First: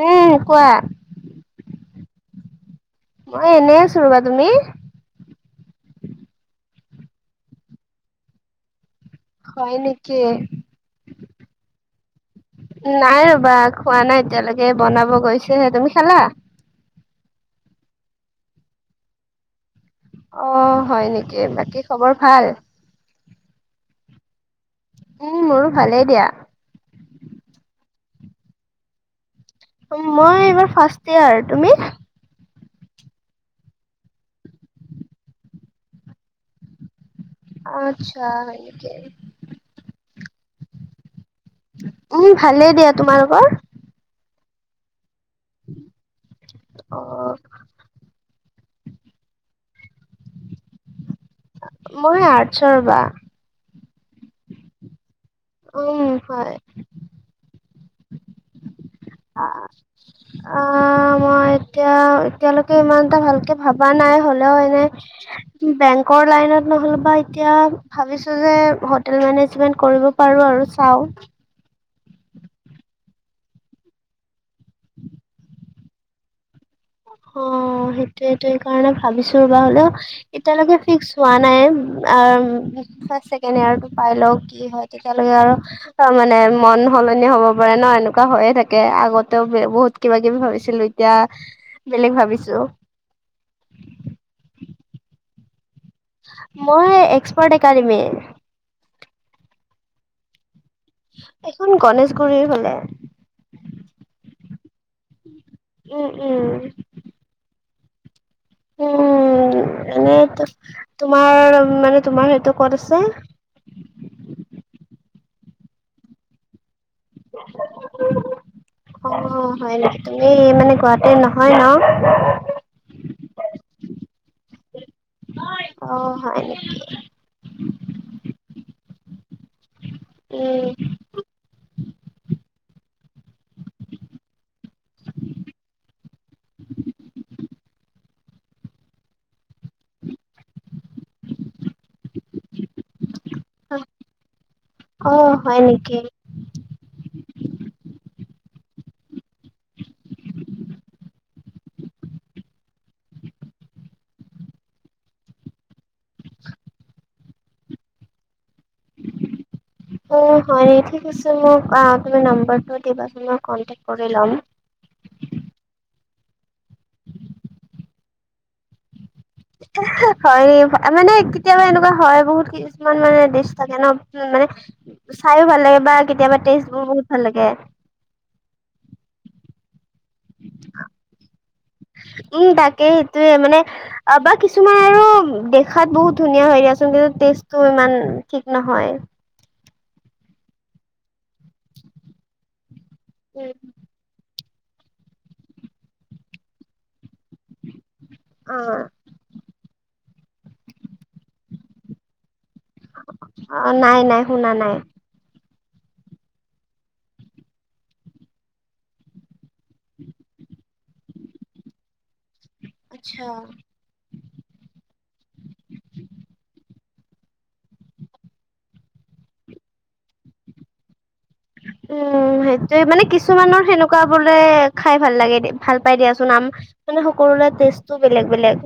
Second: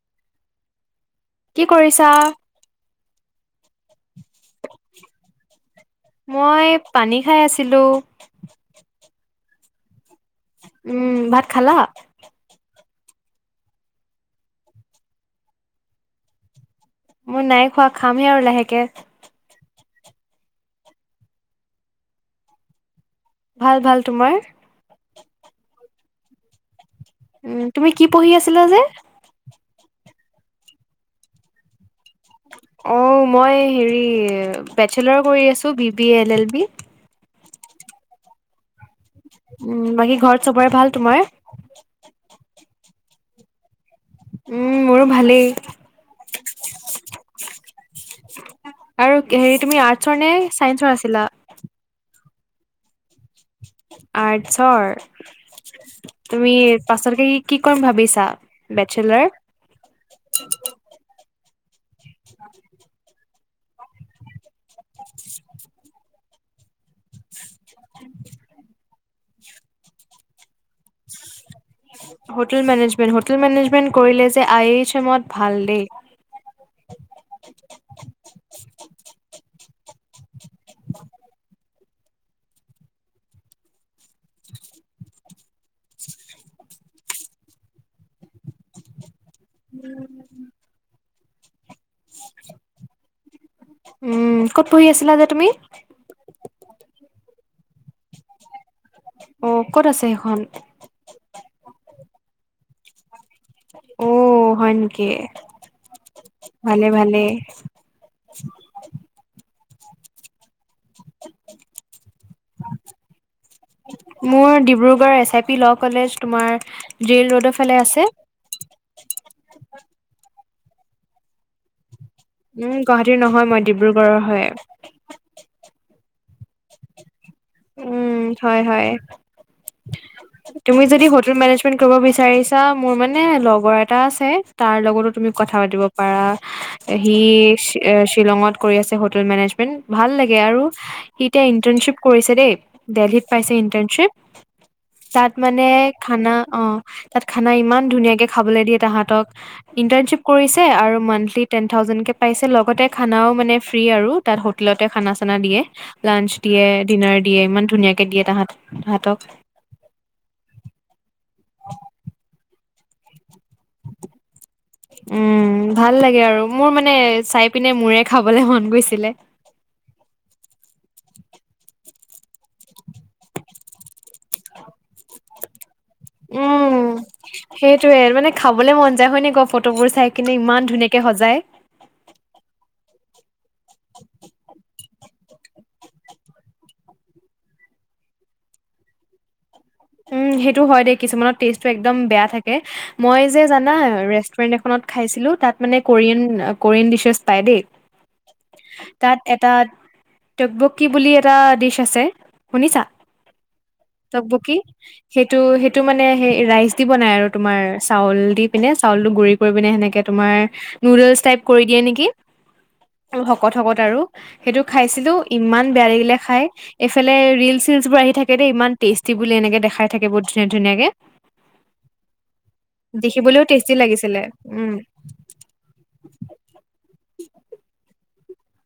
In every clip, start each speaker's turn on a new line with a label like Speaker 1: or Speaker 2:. Speaker 1: উম, কোৱা।
Speaker 2: কি কৰিছা?
Speaker 1: মই এনে, আছো ৰ'বা তুমি?
Speaker 2: মই পানীত খাই আছিলোঁ।
Speaker 1: হয় নেকি?
Speaker 2: উম, ভাত খালা?
Speaker 1: নাই ৰবা খোৱা নাই এতিয়ালৈকে বনাব গৈছেহে। তুমি খালা?
Speaker 2: মই নাই খোৱা খামহে আৰু লাহেকে।
Speaker 1: অ হয় নেকি, বাকী খবৰ ভাল?
Speaker 2: ভাল ভাল। তোমাৰ?
Speaker 1: উম মোৰো ভালেই দিয়া।
Speaker 2: উ তুমি কি পঢ়ি আছিলা যে?
Speaker 1: মই এইবাৰ ফাৰ্ষ্ট ইয়াৰ। তুমি?
Speaker 2: অ মই হেৰি বেষ্টলাৰ কৰি আছো B B L L B.
Speaker 1: আত্চ্ছা, হয় নেকি?
Speaker 2: উম বাকী ঘৰত চবৰে ভাল তোমাৰ?
Speaker 1: উম ভালে দিয়া। তোমালোকৰ?
Speaker 2: উম মোৰো ভালেই।
Speaker 1: আ।
Speaker 2: আৰু কে হেৰি তুমি আৰ্টচৰ নে চাইন্সৰ আছিলা?
Speaker 1: মই আৰ্টছৰ বা।
Speaker 2: আৰ্টছৰ,
Speaker 1: উম
Speaker 2: তুমি
Speaker 1: হয়
Speaker 2: পাছতকে কি কৰিম ভাবিছা? বেষ্টেলাৰ।
Speaker 1: আ, আ মই এতিয়া এতিয়ালৈকে ইমানটা ভালকে ভবা নাই হ'লেও এনে বেংকৰ লাইনত নহ'লে বাই- এতিয়া ভাবিছো যে হোটেল মেনেজমেন্ট কৰিব পাৰো আৰু চাও।
Speaker 2: হোটেল মেনেজমেন্ট হোটেল, মেনেজমেন্ট কৰিলে যে আই এইচ এমত ভাল দেই।
Speaker 1: অ সেইটোয়ে এটোৱে কাৰণে ভাবিছো ৰ'বা হ'লেও এতিয়ালৈকে ফিক্স হোৱা নাই আ'ম ফাৰ্ষ্ট ছেকেণ্ড ইয়াৰটো পাই লও কি হয় তেতিয়ালৈকে আৰু তামানে মন সলনি হব পাৰে ন এনেকুৱা হৈয়ে থাকে আগতেও বে বহুত। কিবা কিবি ভাবিছিলো এতিয়া বেলেগ ভাবিছো।
Speaker 2: উ ক'ত পঢ়ি আছিলা যে তুমি?
Speaker 1: মই এক্সপাৰ্ট একাডেমি।
Speaker 2: অ ক'ত আছে সেখন?
Speaker 1: এইখন গনেশগুৰিৰ ফালে।
Speaker 2: অ হয় নেকি?
Speaker 1: উম উম
Speaker 2: ভালে ভালে।
Speaker 1: উম এনে তোমাৰ মানে তোমাৰ সেইটো ক'ত আছে?
Speaker 2: মোৰ ডিব্ৰুগড়ৰ S I P law college তোমাৰ জেইল ৰ'ডৰ ফালে আছে।
Speaker 1: অ' হয় নেকি? তুমি মানে গুৱাহাটীৰ নহয় ন?
Speaker 2: উম গুৱাহাটীৰ নহয় মই ডিব্ৰুগড়ৰৰ হয়।
Speaker 1: অ হয় নেকি?
Speaker 2: উম হয় হয়।
Speaker 1: উম,
Speaker 2: তুমি যদি হোটেল মেনেজমেন্ট কৰিব বিচাৰিছা মোৰ মানে লগৰ এটা আছে। তাৰ লগতো তুমি কথা পাতিব পাৰা। সি শি এ শি শ্বিলঙত কৰি আছে হোটেল মেনেজ- মেণ্ট ইমান ভাল লাগে আৰু সি এতিয়া ইণ্টাৰ্ণশ্বিপ কৰিছে দেই দেলহিত পাইছে ইণ্টাৰ্ণশ্বিপ। তাত
Speaker 1: অ', হয়
Speaker 2: মানে
Speaker 1: নেকি?
Speaker 2: খানা অ তাত খানা ইমান ধুনীয়াকে খাবলে দিয়ে তাহাঁতক ইন্টাৰনশ্বিপ কৰিছে আৰু মন্থলী টেন থাউজেণ্ডকে পাইছে লগতে খানাও মানে ফ্ৰী আৰু তাত হোটেলতে খানা চানা দিয়ে। লাঞ্চ দিয়ে, ডিনাৰ দিয়ে ইমান ধুনীয়াকে দিয়ে তাহাঁত তাহাঁতক।
Speaker 1: অ', হয় নি ঠিক আছে মোক আ, তোমাৰ নাম্বাৰটো দিবা চোন মই কন্টেক্ট কৰি লম।
Speaker 2: উম ভাল লাগে আৰু মোৰ মানে চাই পিনে মোৰে খাবলে মন গৈছিলে।
Speaker 1: হয় ই [unintelligible] মানে কেতিয়াবা এনেকুৱা হয় বহুত কি কিছুমান মানে দিছ থাকে ন উম মানে চায়ো ভাল লাগে বা কেতিয়াবা টেষ্ট বহুত ভাল লাগে।
Speaker 2: টোৱেই মানে খাবলে মন যায় হয় নে কোৱা ফটোবোৰ চাই কিনে ইমান ধুনীয়াকে সজায়।
Speaker 1: উম তাকে সেটোয়ে মানে আ, বা কিছুমান আৰু দেখাত বহুত ধুনীয়া হয় দিয়াচোন কিন্তু টেষ্টটো ইমান ঠিক নহয়।
Speaker 2: উম সেইটো হয় দেই কিছুমানৰ টেষ্টটো একদম বেয়া থাকে। মই যে জানা ৰেচ ষ্টুৰেণ্ট এখনত খাইছিলোঁ তাত মানে কৰিয়ান আ, কৰিয়ান ডিছেছ পাই দেই।
Speaker 1: অ
Speaker 2: তাত এটা টব্যকি বুলি এটা ডিছ আছে। শুনিছা
Speaker 1: অ নাই নাই শুনা
Speaker 2: টব্যকি?
Speaker 1: নাই।
Speaker 2: সেইটো সেইটো মানে সেই ৰাইচ দি বনাই আৰু তোমাৰ চাউল দি পিনে চাউলটো গুৰি কৰি পিনে সেনেক কে তোমাৰ নুডলছ টাইপ কৰি দিয়ে নেকি। উম
Speaker 1: আচ্ছা।
Speaker 2: শকত শকত আৰু সেইটো খাইছিলোঁ ইমান বেয়া লাগিলে খাই এইফালে ৰিলচ চিলচ বোৰ আহি থাকে দেই ইমান টেষ্টি বুলি এনেকে দেখাই থাকে বহুত ধুনীয়া ধুনীয়াকে
Speaker 1: উম সেইটোৱে মানে
Speaker 2: দেখিবলৈও
Speaker 1: কিছুমানৰ
Speaker 2: টেষ্টি
Speaker 1: সেনেকুৱা
Speaker 2: লাগিছিলে
Speaker 1: বোলে
Speaker 2: উম।
Speaker 1: খাই ভাল লাগে দে, ভাল পাই দিয়াচোন আম মানে সকলোৰে টেষ্টটো বেলেগ বেলেগ।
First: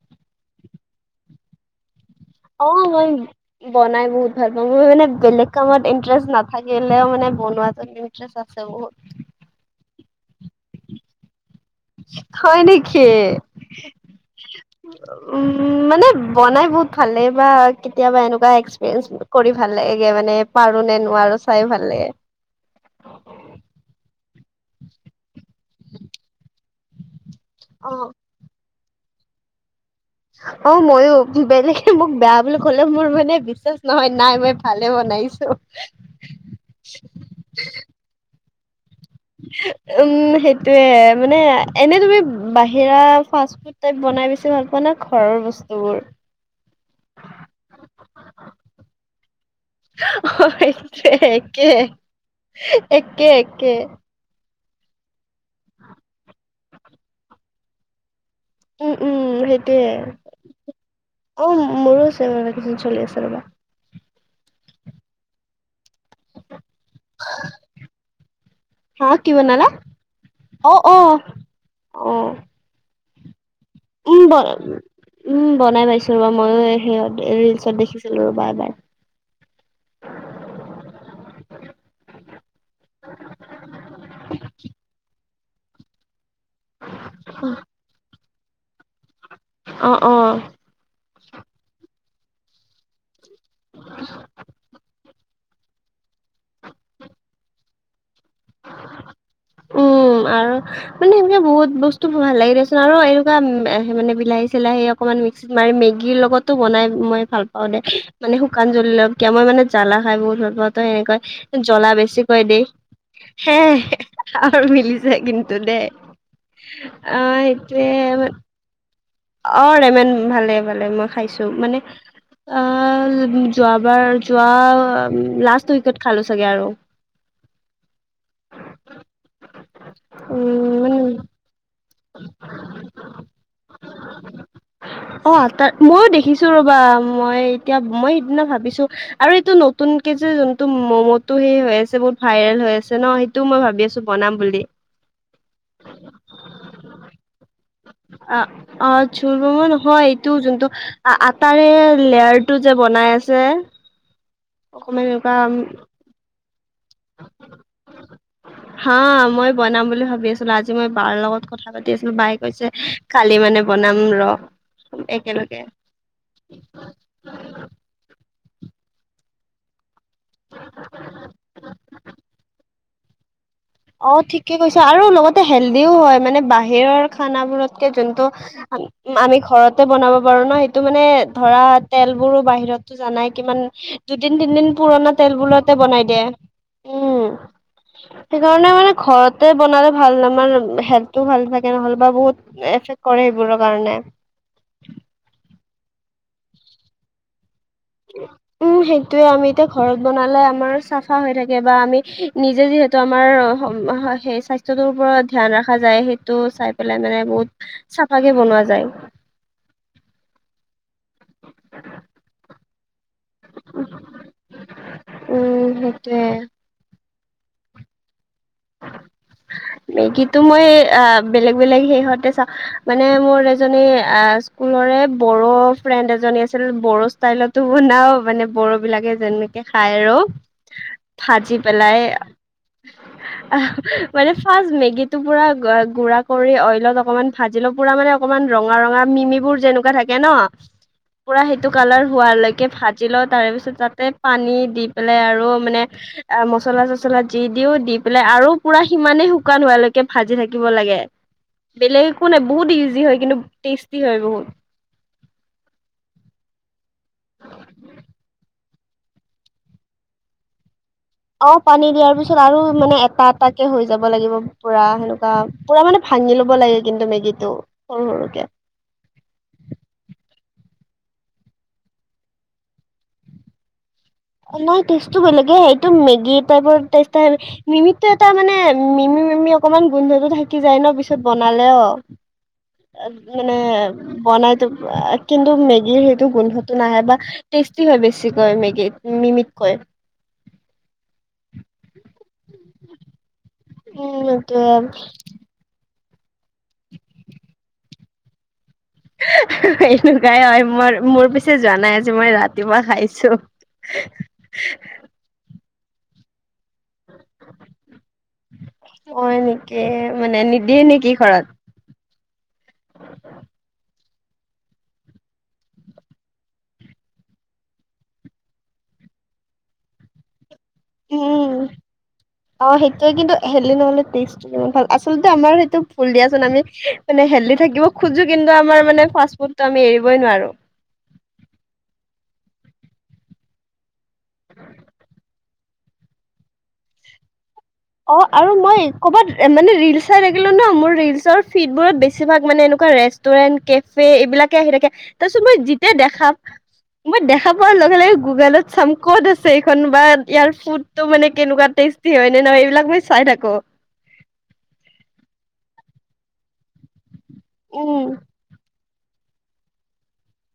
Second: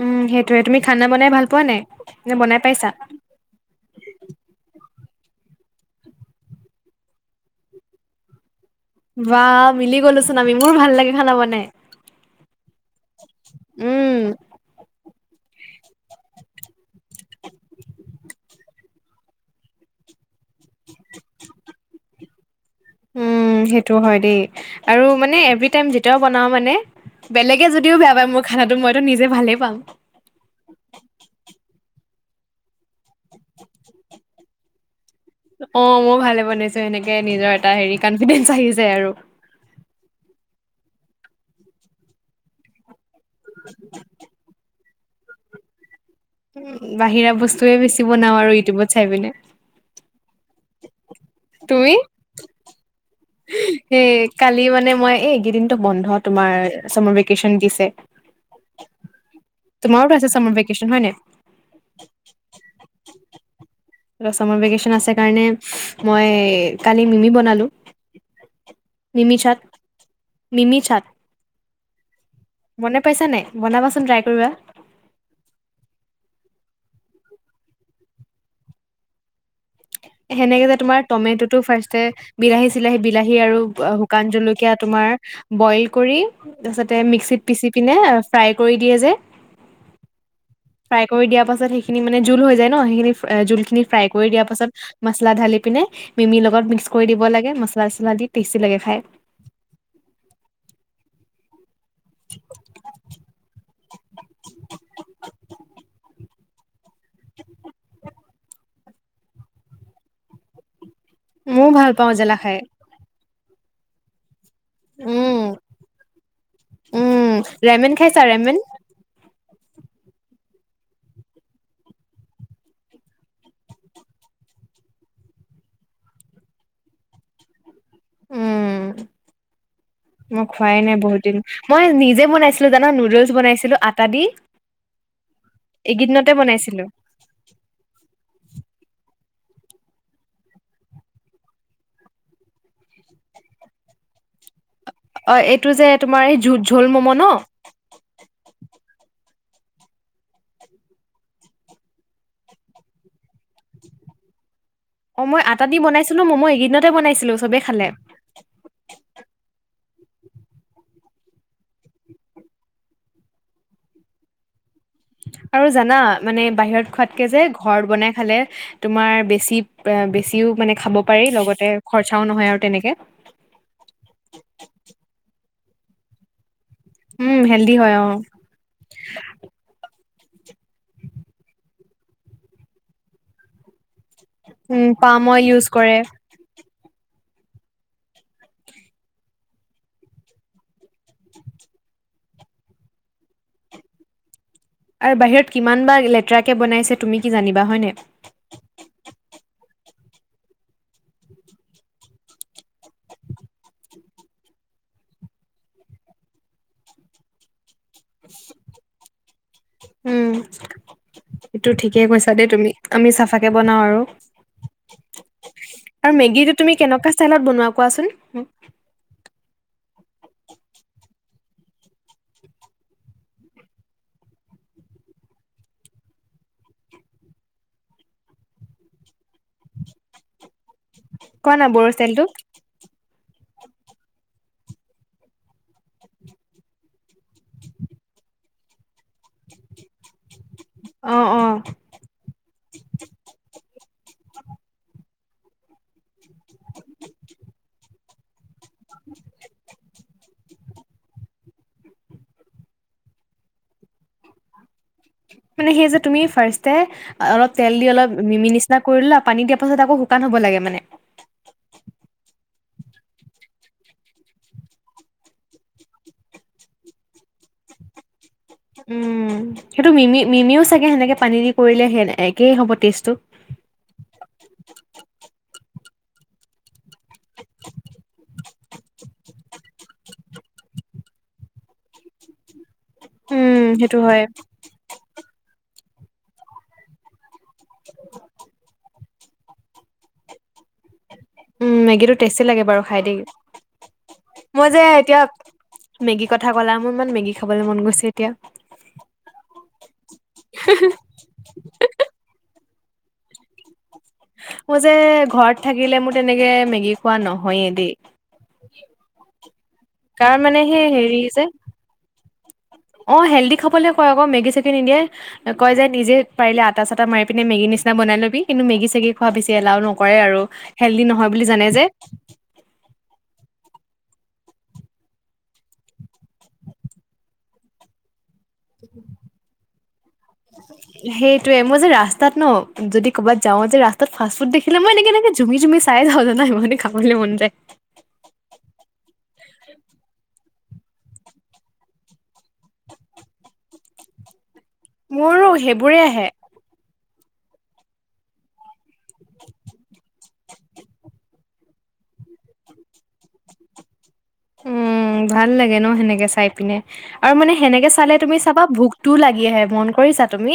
Speaker 2: উম, সেইটোয়ে তুমি খানা বনাই ভাল পোৱা নাই? নে বনাই
Speaker 1: অ',
Speaker 2: পাইছা?
Speaker 1: হয় [unintelligible] বনাই বহুত ভাল পাওঁ মই মানে বেলেগ কামত ইন্টাৰেষ্ট নাথাকিলেও মানে বনোৱাটোত কিন [unintelligible] আছে বহুত।
Speaker 2: বা মিলি গ'লোচোন আমি, মোৰ ভাল লাগে খানা বনাই।
Speaker 1: হয় নেকি?
Speaker 2: উম,
Speaker 1: উম, মানে বনাই বহুত [unintelligible] বা কেতিয়াবা এনেকুৱা এক্সপিৰিয়েঞ্চ কৰি ভাল লাগে গে মানে পাৰোঁ নে নোৱাৰোঁ চাইও ভাল লাগে।
Speaker 2: উম, সেইটো হয় দেই আৰু মানে এভৰীটাইম যেতিয়াও বনাও মানে বেলেগে
Speaker 1: অ
Speaker 2: যদিও বেয়া পায় মোৰ খানাতো মইতো নিজে ভালেই পাম।
Speaker 1: অ', ময়ো বেলেগে মোক বেয়া বুলি ক'লেও মোৰ মানে বিশ্বাস নহয়, নাই মই ভালেই বনাইছোঁ
Speaker 2: অ', মই ভালে বনাইছোঁ সেনেকে নিজৰ এটা হেৰি কানফিডেঞ্চ আহি যায় আৰু
Speaker 1: উম, সেইটোয়ে মানে এনে তুমি বাহিৰা ফাষ্ট-ফুড টাইপ বনাই বেছি ভাল পোৱা নে ঘৰৰ বস্তুবোৰ?
Speaker 2: বাহিৰা বস্তুয়ে বেছি বনাওঁ আৰু ইউটিউবত চাই পিনে।
Speaker 1: [unintelligible] একে একে,
Speaker 2: তুমি?
Speaker 1: একে একে।
Speaker 2: সেই কালি মানে মই এই গিদিনতো বন্ধ, তোমাৰ চামাৰভেকেচন দিছে।
Speaker 1: উম উম সেইটোয়ে।
Speaker 2: তোমাৰোতো আছে চামাৰভেকেচন হয় নাই?
Speaker 1: অ', মোৰো চামাৰভেকেচন চলি আছে ৰ'বা।
Speaker 2: [unintelligible] চামাৰভেকেচন আছে কাৰণে মই কালি মিমি বনালোঁ।
Speaker 1: হা কি বনালা?
Speaker 2: মিমি
Speaker 1: অ', অ'। অ'।
Speaker 2: বনাই পাইছা নে?
Speaker 1: উম ব, উম বনাই পাইছোঁ ৰ'বা ময়ো এই সিঁহত ৰিলচত দেখিছিলো ৰ'বা এবাৰ।
Speaker 2: সেনেকে যে তোমাৰ টমেটটো ফাৰ্ষ্টে বিলাহী চিলাহী বিলাহী আৰু শুকান জলকীয়া তোমাৰ বইল কৰি তাৰপিছতে মিক্সিত পিচি পিনে ফ্ৰাই কৰি দিয়ে যে।
Speaker 1: অ, অ,
Speaker 2: ফ্ৰাই কৰি দিয়া পাছত সেইখিনি মানে জোল হৈ যায় ন' সেইখিনি জোল খিনি ফ্ৰাই কৰি দিয়া পাছত, মচলা ঢালি পিনে মিমিৰ লগত মিক্স কৰি দিব লাগে মছলা চচলা দি টেষ্টি লাগে খাই।
Speaker 1: উম, আৰু মানে সনে বহুত বস্তু ভাল লাগে দেচোন আৰু এনেকুৱা উম, মানে বিলাহী চিলাহী, অকণমান মিক্সিত মাৰি মেগীৰ লগতো বনাই, মই ভাল পাও দে মানে শুকান জ্বল লওকিয় মই মানে জ্বালা খাই বহুত ভাল পাওঁ। তই সেনেকে
Speaker 2: ময়ো
Speaker 1: জ্বলা
Speaker 2: ভাল পাওঁ
Speaker 1: বেছিকৈ
Speaker 2: খাই
Speaker 1: দেই হেই। আৰু মিলিছে
Speaker 2: উম
Speaker 1: কিন্তু দেই অ,
Speaker 2: উম ৰেমেন খাইছা
Speaker 1: সটোৱে।
Speaker 2: ৰেমেন
Speaker 1: অ, ৰেমন ভালে-ভালে মই খাইছো মানে আহ যোৱাবাৰ যোৱা লাষ্ট উইকত খালো চাগে আৰু
Speaker 2: উম, মই খোৱাই
Speaker 1: উম
Speaker 2: নাই
Speaker 1: মানে
Speaker 2: বহুত দিন। মই নিজে বনাইছিলো জানা নুদলছ বনাইছিলো আতাদি।
Speaker 1: অ, আতা মায়ো দেখিছো ৰবা।
Speaker 2: বনাইছিলো
Speaker 1: মই এতিয়া মই সিদিনা ভাবিছো আৰু এইটো নতুন কে যে যোনটো মম সেই হৈ আছে বহুত ভাইৰেল হৈ আছে ন সেইটোও মই ভাবি আছো বনাম বুলি।
Speaker 2: অ, এইটো যে জোল-জোল মম ন'
Speaker 1: অ, অ, জোল মম নহয় এইটো যোনটো আটাৰে লেয়াৰ টো যে বনাই আছে। অকমান
Speaker 2: অ,
Speaker 1: এনেকুৱা
Speaker 2: মই আটা দি বনাইছিলো মমো এইকেইনতে বনাইছিলো চবেই খালে।
Speaker 1: হা মই বনাম বুলি ভাবি আছিলো। আজি মই বাৰ লগত কথা পাতি আছিলো বাই কৈছে কালি মানে বনাম ৰ। একেলগে
Speaker 2: আৰু জানা মানে বাহিৰত খোৱাতকে যে ঘৰত বনাই খালে, তোমাৰ বেছি বেছিও মানে খাব পাৰি লগতে খৰচাও নহয় আৰু তেনেকে।
Speaker 1: অ, ঠিকে কৈছো আৰু লগতে হেল্ডিও হয় মানে বাহ বাহিৰৰ
Speaker 2: উম
Speaker 1: খানা
Speaker 2: হেল্ডি
Speaker 1: বোৰতকে
Speaker 2: হয় অ
Speaker 1: যোনটো উম, আমি ঘৰতে বনাব পাৰো ন সেইটো মানে ধৰা তেলবোৰো বাহিৰত জানাই কিমান দুদিন তিনদিন
Speaker 2: উম
Speaker 1: পুৰণা
Speaker 2: পাম অইল ইউজ
Speaker 1: তেলবোঁৰতে
Speaker 2: কৰে
Speaker 1: বনাই দিয়ে। উম, সেইকাৰণে মানে ঘৰতে বনালে ভাল আমাৰ হেল্থটো ভাল থাকে নহল বা বহুত এফেক্ট কৰে সেইবোৰৰ কাৰণে।
Speaker 2: আৰু বাহিৰত কিমান বা লেতেৰাকে বনাইছে তুমি কি জানিবা হয়নে।
Speaker 1: উম সেইটোয়ে আমি এতিয়া ঘৰত বনালে আমাৰ চাফা হৈ থাকে বা আমি নিজে যিহেতু, টো আমাৰ সেই স্বাস্থ্যটোৰ ওপৰত ধ্যায়ান ৰখা যায় সেইটো চাই পেলাই মানে বহুত চাফাকে বনোৱা যায়।
Speaker 2: উম, এইটো ঠিকে কৈছা দেই তুমি। আমি চাফাকে বনাও আৰু
Speaker 1: উম
Speaker 2: আৰু
Speaker 1: সেইটোয়ে
Speaker 2: মেগীটো তুমি কেনেকুৱা ষ্টাইলত বনোৱা কোৱাচোন?
Speaker 1: মেগী মই অ বেলেগ বেলেগ সেহতে চাও মানে মোৰ এজনী আ, স্কুলৰে বড়ো ফ্ৰেণ্ড এজনী আছিল বড়ো ষ্টাইলতো বনাও মানে বড়ো বিলাকে যেন খাই আৰু
Speaker 2: কোৱা
Speaker 1: ভাজি
Speaker 2: না বড়ো
Speaker 1: পেলাই।
Speaker 2: ষ্টাইলটো।
Speaker 1: মানে ফ মেগীটো পুৰা গুড় কৰি অইলত অকমান ভাজ লৈ পুৰা মানে অকণমান ৰঙা-ৰঙা মিমিবোৰ যেনেকুৱা থাকে। থাকে ন'
Speaker 2: অ',
Speaker 1: পুৰা
Speaker 2: অ',
Speaker 1: সেইটো কালাৰ হোৱা লৈকে ভা জি লওঁ তাৰে পিছত তাতে পানী দি পেলাই আৰু মানে অ মচলা চচলা দি দিওঁ দি পেলাই আৰু পুৰা সিমানেই শুকান হোৱালৈকে- কে ভাজি থাকিব লাগে বেলেগ একো নাই বহুত ইজি হয় কিন্তু টেষ্টি হয় বহুত।
Speaker 2: মানে সেই যে তুমি ফাৰ্ষ্টতে অলপ তেল দি অলপ মিমি নিচি না কৰিলোৱা পানী দিয়াৰ পাছত আকৌ শুকান হ'ব লাগে মানে।
Speaker 1: অ পানী দিয়াৰ পিছত আৰু মানে এটা এটাকে হৈ যাব লাগিব। পুৰা সেনেকুৱা পুৰা মানে ভাঙি লব লাগে কিন্তু মেগী টো সৰু সৰুকে।
Speaker 2: উম, সেইটো মিমি মিমিও চাগে সেনেকে পানী দি কৰিলে সে একেই হ'ব টেষ্টটো।
Speaker 1: নাই টেষ্টটো বেলেগে সেইটো মেগী টাইপৰ টেষ্ট আহে। মিমিটো এটা মানে মিমি মিমি অকমান গোন্ধটো থাকি যায় ন পিছত বনালেও। অ
Speaker 2: উম,
Speaker 1: মানে
Speaker 2: সেইটো হয়।
Speaker 1: বনাইতো পায় কিন্তু মেগীৰ সেইটো গোন্ধটো নাহে বা টেষ্টি হয় বেছিকৈ মেগী মিমিতকৈ।
Speaker 2: উম, মেগীটো টেষ্টি লাগে বাৰু খাই দেই,
Speaker 1: উম
Speaker 2: মই যে এতিয়া মেগী কথা ক'লা মোৰ ইমান মেগী খাবলে মন গৈছে এতিয়া।
Speaker 1: [unintelligible] এনেকুৱাই হয় মই মোৰ পিছ ছে জানাই আজি মই ৰাতিপুৱা খাইছোঁ।
Speaker 2: মই যে ঘৰত থাকিলে মোৰ তেনেকে মেগী খোৱা নহয়ে দেই।
Speaker 1: হয় নেকি
Speaker 2: কাৰ মানে
Speaker 1: নিদিয়ে
Speaker 2: সেই
Speaker 1: নেকি
Speaker 2: হেৰি
Speaker 1: ঘৰত
Speaker 2: যে অ হেল্ডি খাবলে কয় আক মেগী চেগি নিদিয়ে। কয় যে নিজে পাৰিলে আটা চাটা মাৰি পিনে মেগি নিচিনা বনাই লবি কিন্তু মেগি চেগি খোৱা বেছি এলাও নকৰে আৰু। হেল্ডি নহয় বুলি
Speaker 1: উম
Speaker 2: জানে যে।
Speaker 1: অ সেইটোয়ে কিন্তু হেল্ডি নহ'লে টেষ্ট- উ ভাল আচলতে আমাৰ সেইটো ভুল দিয়াচোন আমি মানে হেল্ডি থাকিব খুজোঁ কিন্তু আমাৰ মানে ফাষ্ট-ফুডতো আমি এৰিবই নোৱাৰোঁ।
Speaker 2: সেইটোয়ে মই যে ৰাস্তাত ন যদি ক'বাত যাওঁ যে ৰাস্তাত ফাষ্ট-ফুড দেখিলে মই এনেকে এনেকে জুমি জুমি চাই যাওঁ জানা ইমানেই খাবলে মন যায়।
Speaker 1: অ আৰু মই ক'ৰবাত মানে ৰিল চাই থাকিলো ন মোৰ ৰিলচৰ ফিডবোৰত বেছিভাগ মানে এনেকুৱা ৰেষ্ট তুৰেন, কেফে, এইবিলাকে আহি থাকে তাৰপিছত
Speaker 2: মোৰো
Speaker 1: মই যেতিয়া
Speaker 2: সেইবোৰে আহে
Speaker 1: দেখাম মই দেখা পোৱাৰ লগে লগে গুগলত চাম ক'ত আছে এইখন বা ইয়াৰ ফুট- তো মানে কেনেকুৱা টেষ্টি হয়নে নহয় এইবিলাক মই চাই থাকো।
Speaker 2: উম ভাল লাগে ন সেনেকে চাই পিনে আৰু মানে সেনেকে
Speaker 1: উম
Speaker 2: চালে তুমি চাবা ভোক- টো লাগি আহে মন কৰিছা তুমি?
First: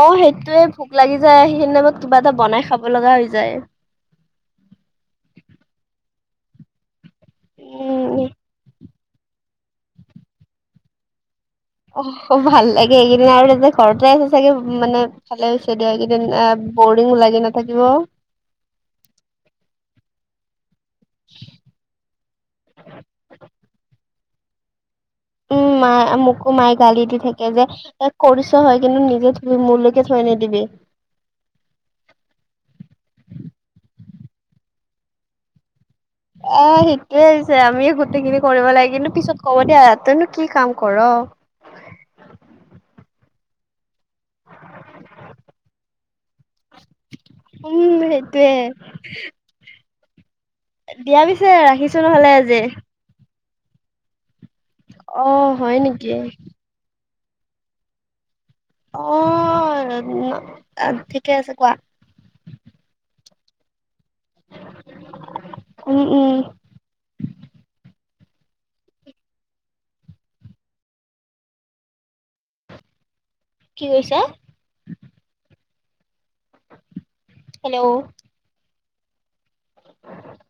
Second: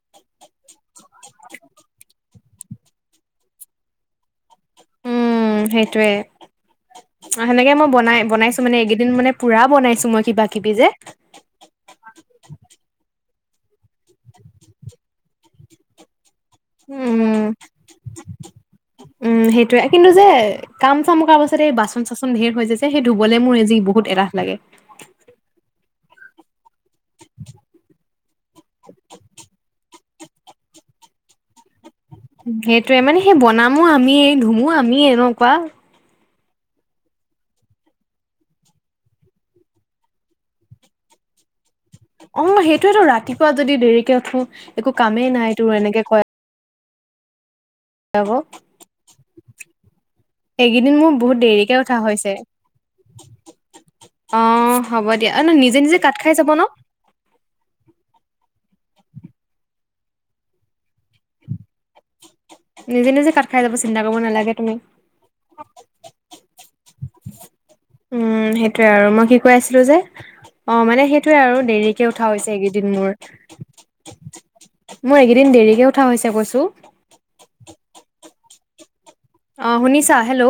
Speaker 1: অ সেইটোয়ে ভোক লাগি যায়, সেইদিনা বা কিবা এটা বনাই খাব লগা হৈ যায়।
Speaker 2: উম সেইটোয়ে, সেনেকে মই
Speaker 1: উম
Speaker 2: বনাই বনাইছো মানে এইকেইদিন মানে- পুৰা বনাইছো মই কিবা কিবি যে।
Speaker 1: অ ভাল লাগে এইকেইদিন আৰু তাতে ঘৰতে আছে চাগে মানে ভালে হৈছে দিয়া এইকেইদিন আহ বৰিং
Speaker 2: উম
Speaker 1: লাগি নাথাকিব।
Speaker 2: উম সেইটোৱে কিন্তু যে কাম চাম কৰাৰ পাছতে এই বাচন চাচন ধেৰ হৈ যায় যে সেই ধুবলৈ মোৰ এজি বহুত এলাহ লাগে।
Speaker 1: মায় মোকো মায়ে গালি দি থাকে যে কৰিছ হয় কিন্তু নিজে ধুবি মোৰলৈ কে থৈ নিদিবি।
Speaker 2: সেইটোয়ে মানে সেই বনামো আমিয়ে, ধুমো আমিয়ে, এনেকুৱা।
Speaker 1: এ সেইটোয়ে হৈছে আমি গোটেইখিনি কৰিব লাগে, কিন্তু পিছত কব দিয়া তইনো কি কাম কৰ?
Speaker 2: অ সেইটোয়েতো ৰাতিপুৱা যদি দেৰিকে উঠো একো কামেই নাই তোৰ এনেকে কয়।
Speaker 1: উম,
Speaker 2: আকৌ।
Speaker 1: হেতোৱে।
Speaker 2: এইকেইদিন মোৰ
Speaker 1: দিয়া
Speaker 2: বহুত
Speaker 1: পিছে
Speaker 2: দেৰিকে
Speaker 1: ৰাখিছো
Speaker 2: উঠা
Speaker 1: নহলে
Speaker 2: হৈছে।
Speaker 1: আজি
Speaker 2: [inaudible] অ', হ'ব দিয়া অ
Speaker 1: হয়
Speaker 2: ন-নিজে নিজে
Speaker 1: নেকি
Speaker 2: কাট খাই জাব ন?
Speaker 1: অ', ন [unintelligible] ঠিকে আছে কোৱা।
Speaker 2: নিজে নিজে কাট খাই যাব চিন্তা কৰিব নালাগে তুমি।
Speaker 1: উম, উম।
Speaker 2: উম, সেইটোৱে আৰু মই কি কৈ আছিলো যে অ', মানে সেইটোয়ে আৰু দেৰিকে উঠা হৈছে এইকেইদিন মোৰ।
Speaker 1: কি কৈছে?
Speaker 2: মোৰ এইকেইদিন দেৰিকে উঠা হৈছে কৈছোঁ।
Speaker 1: হেল্ল'।
Speaker 2: অ', শুনিছা হেল্ল'।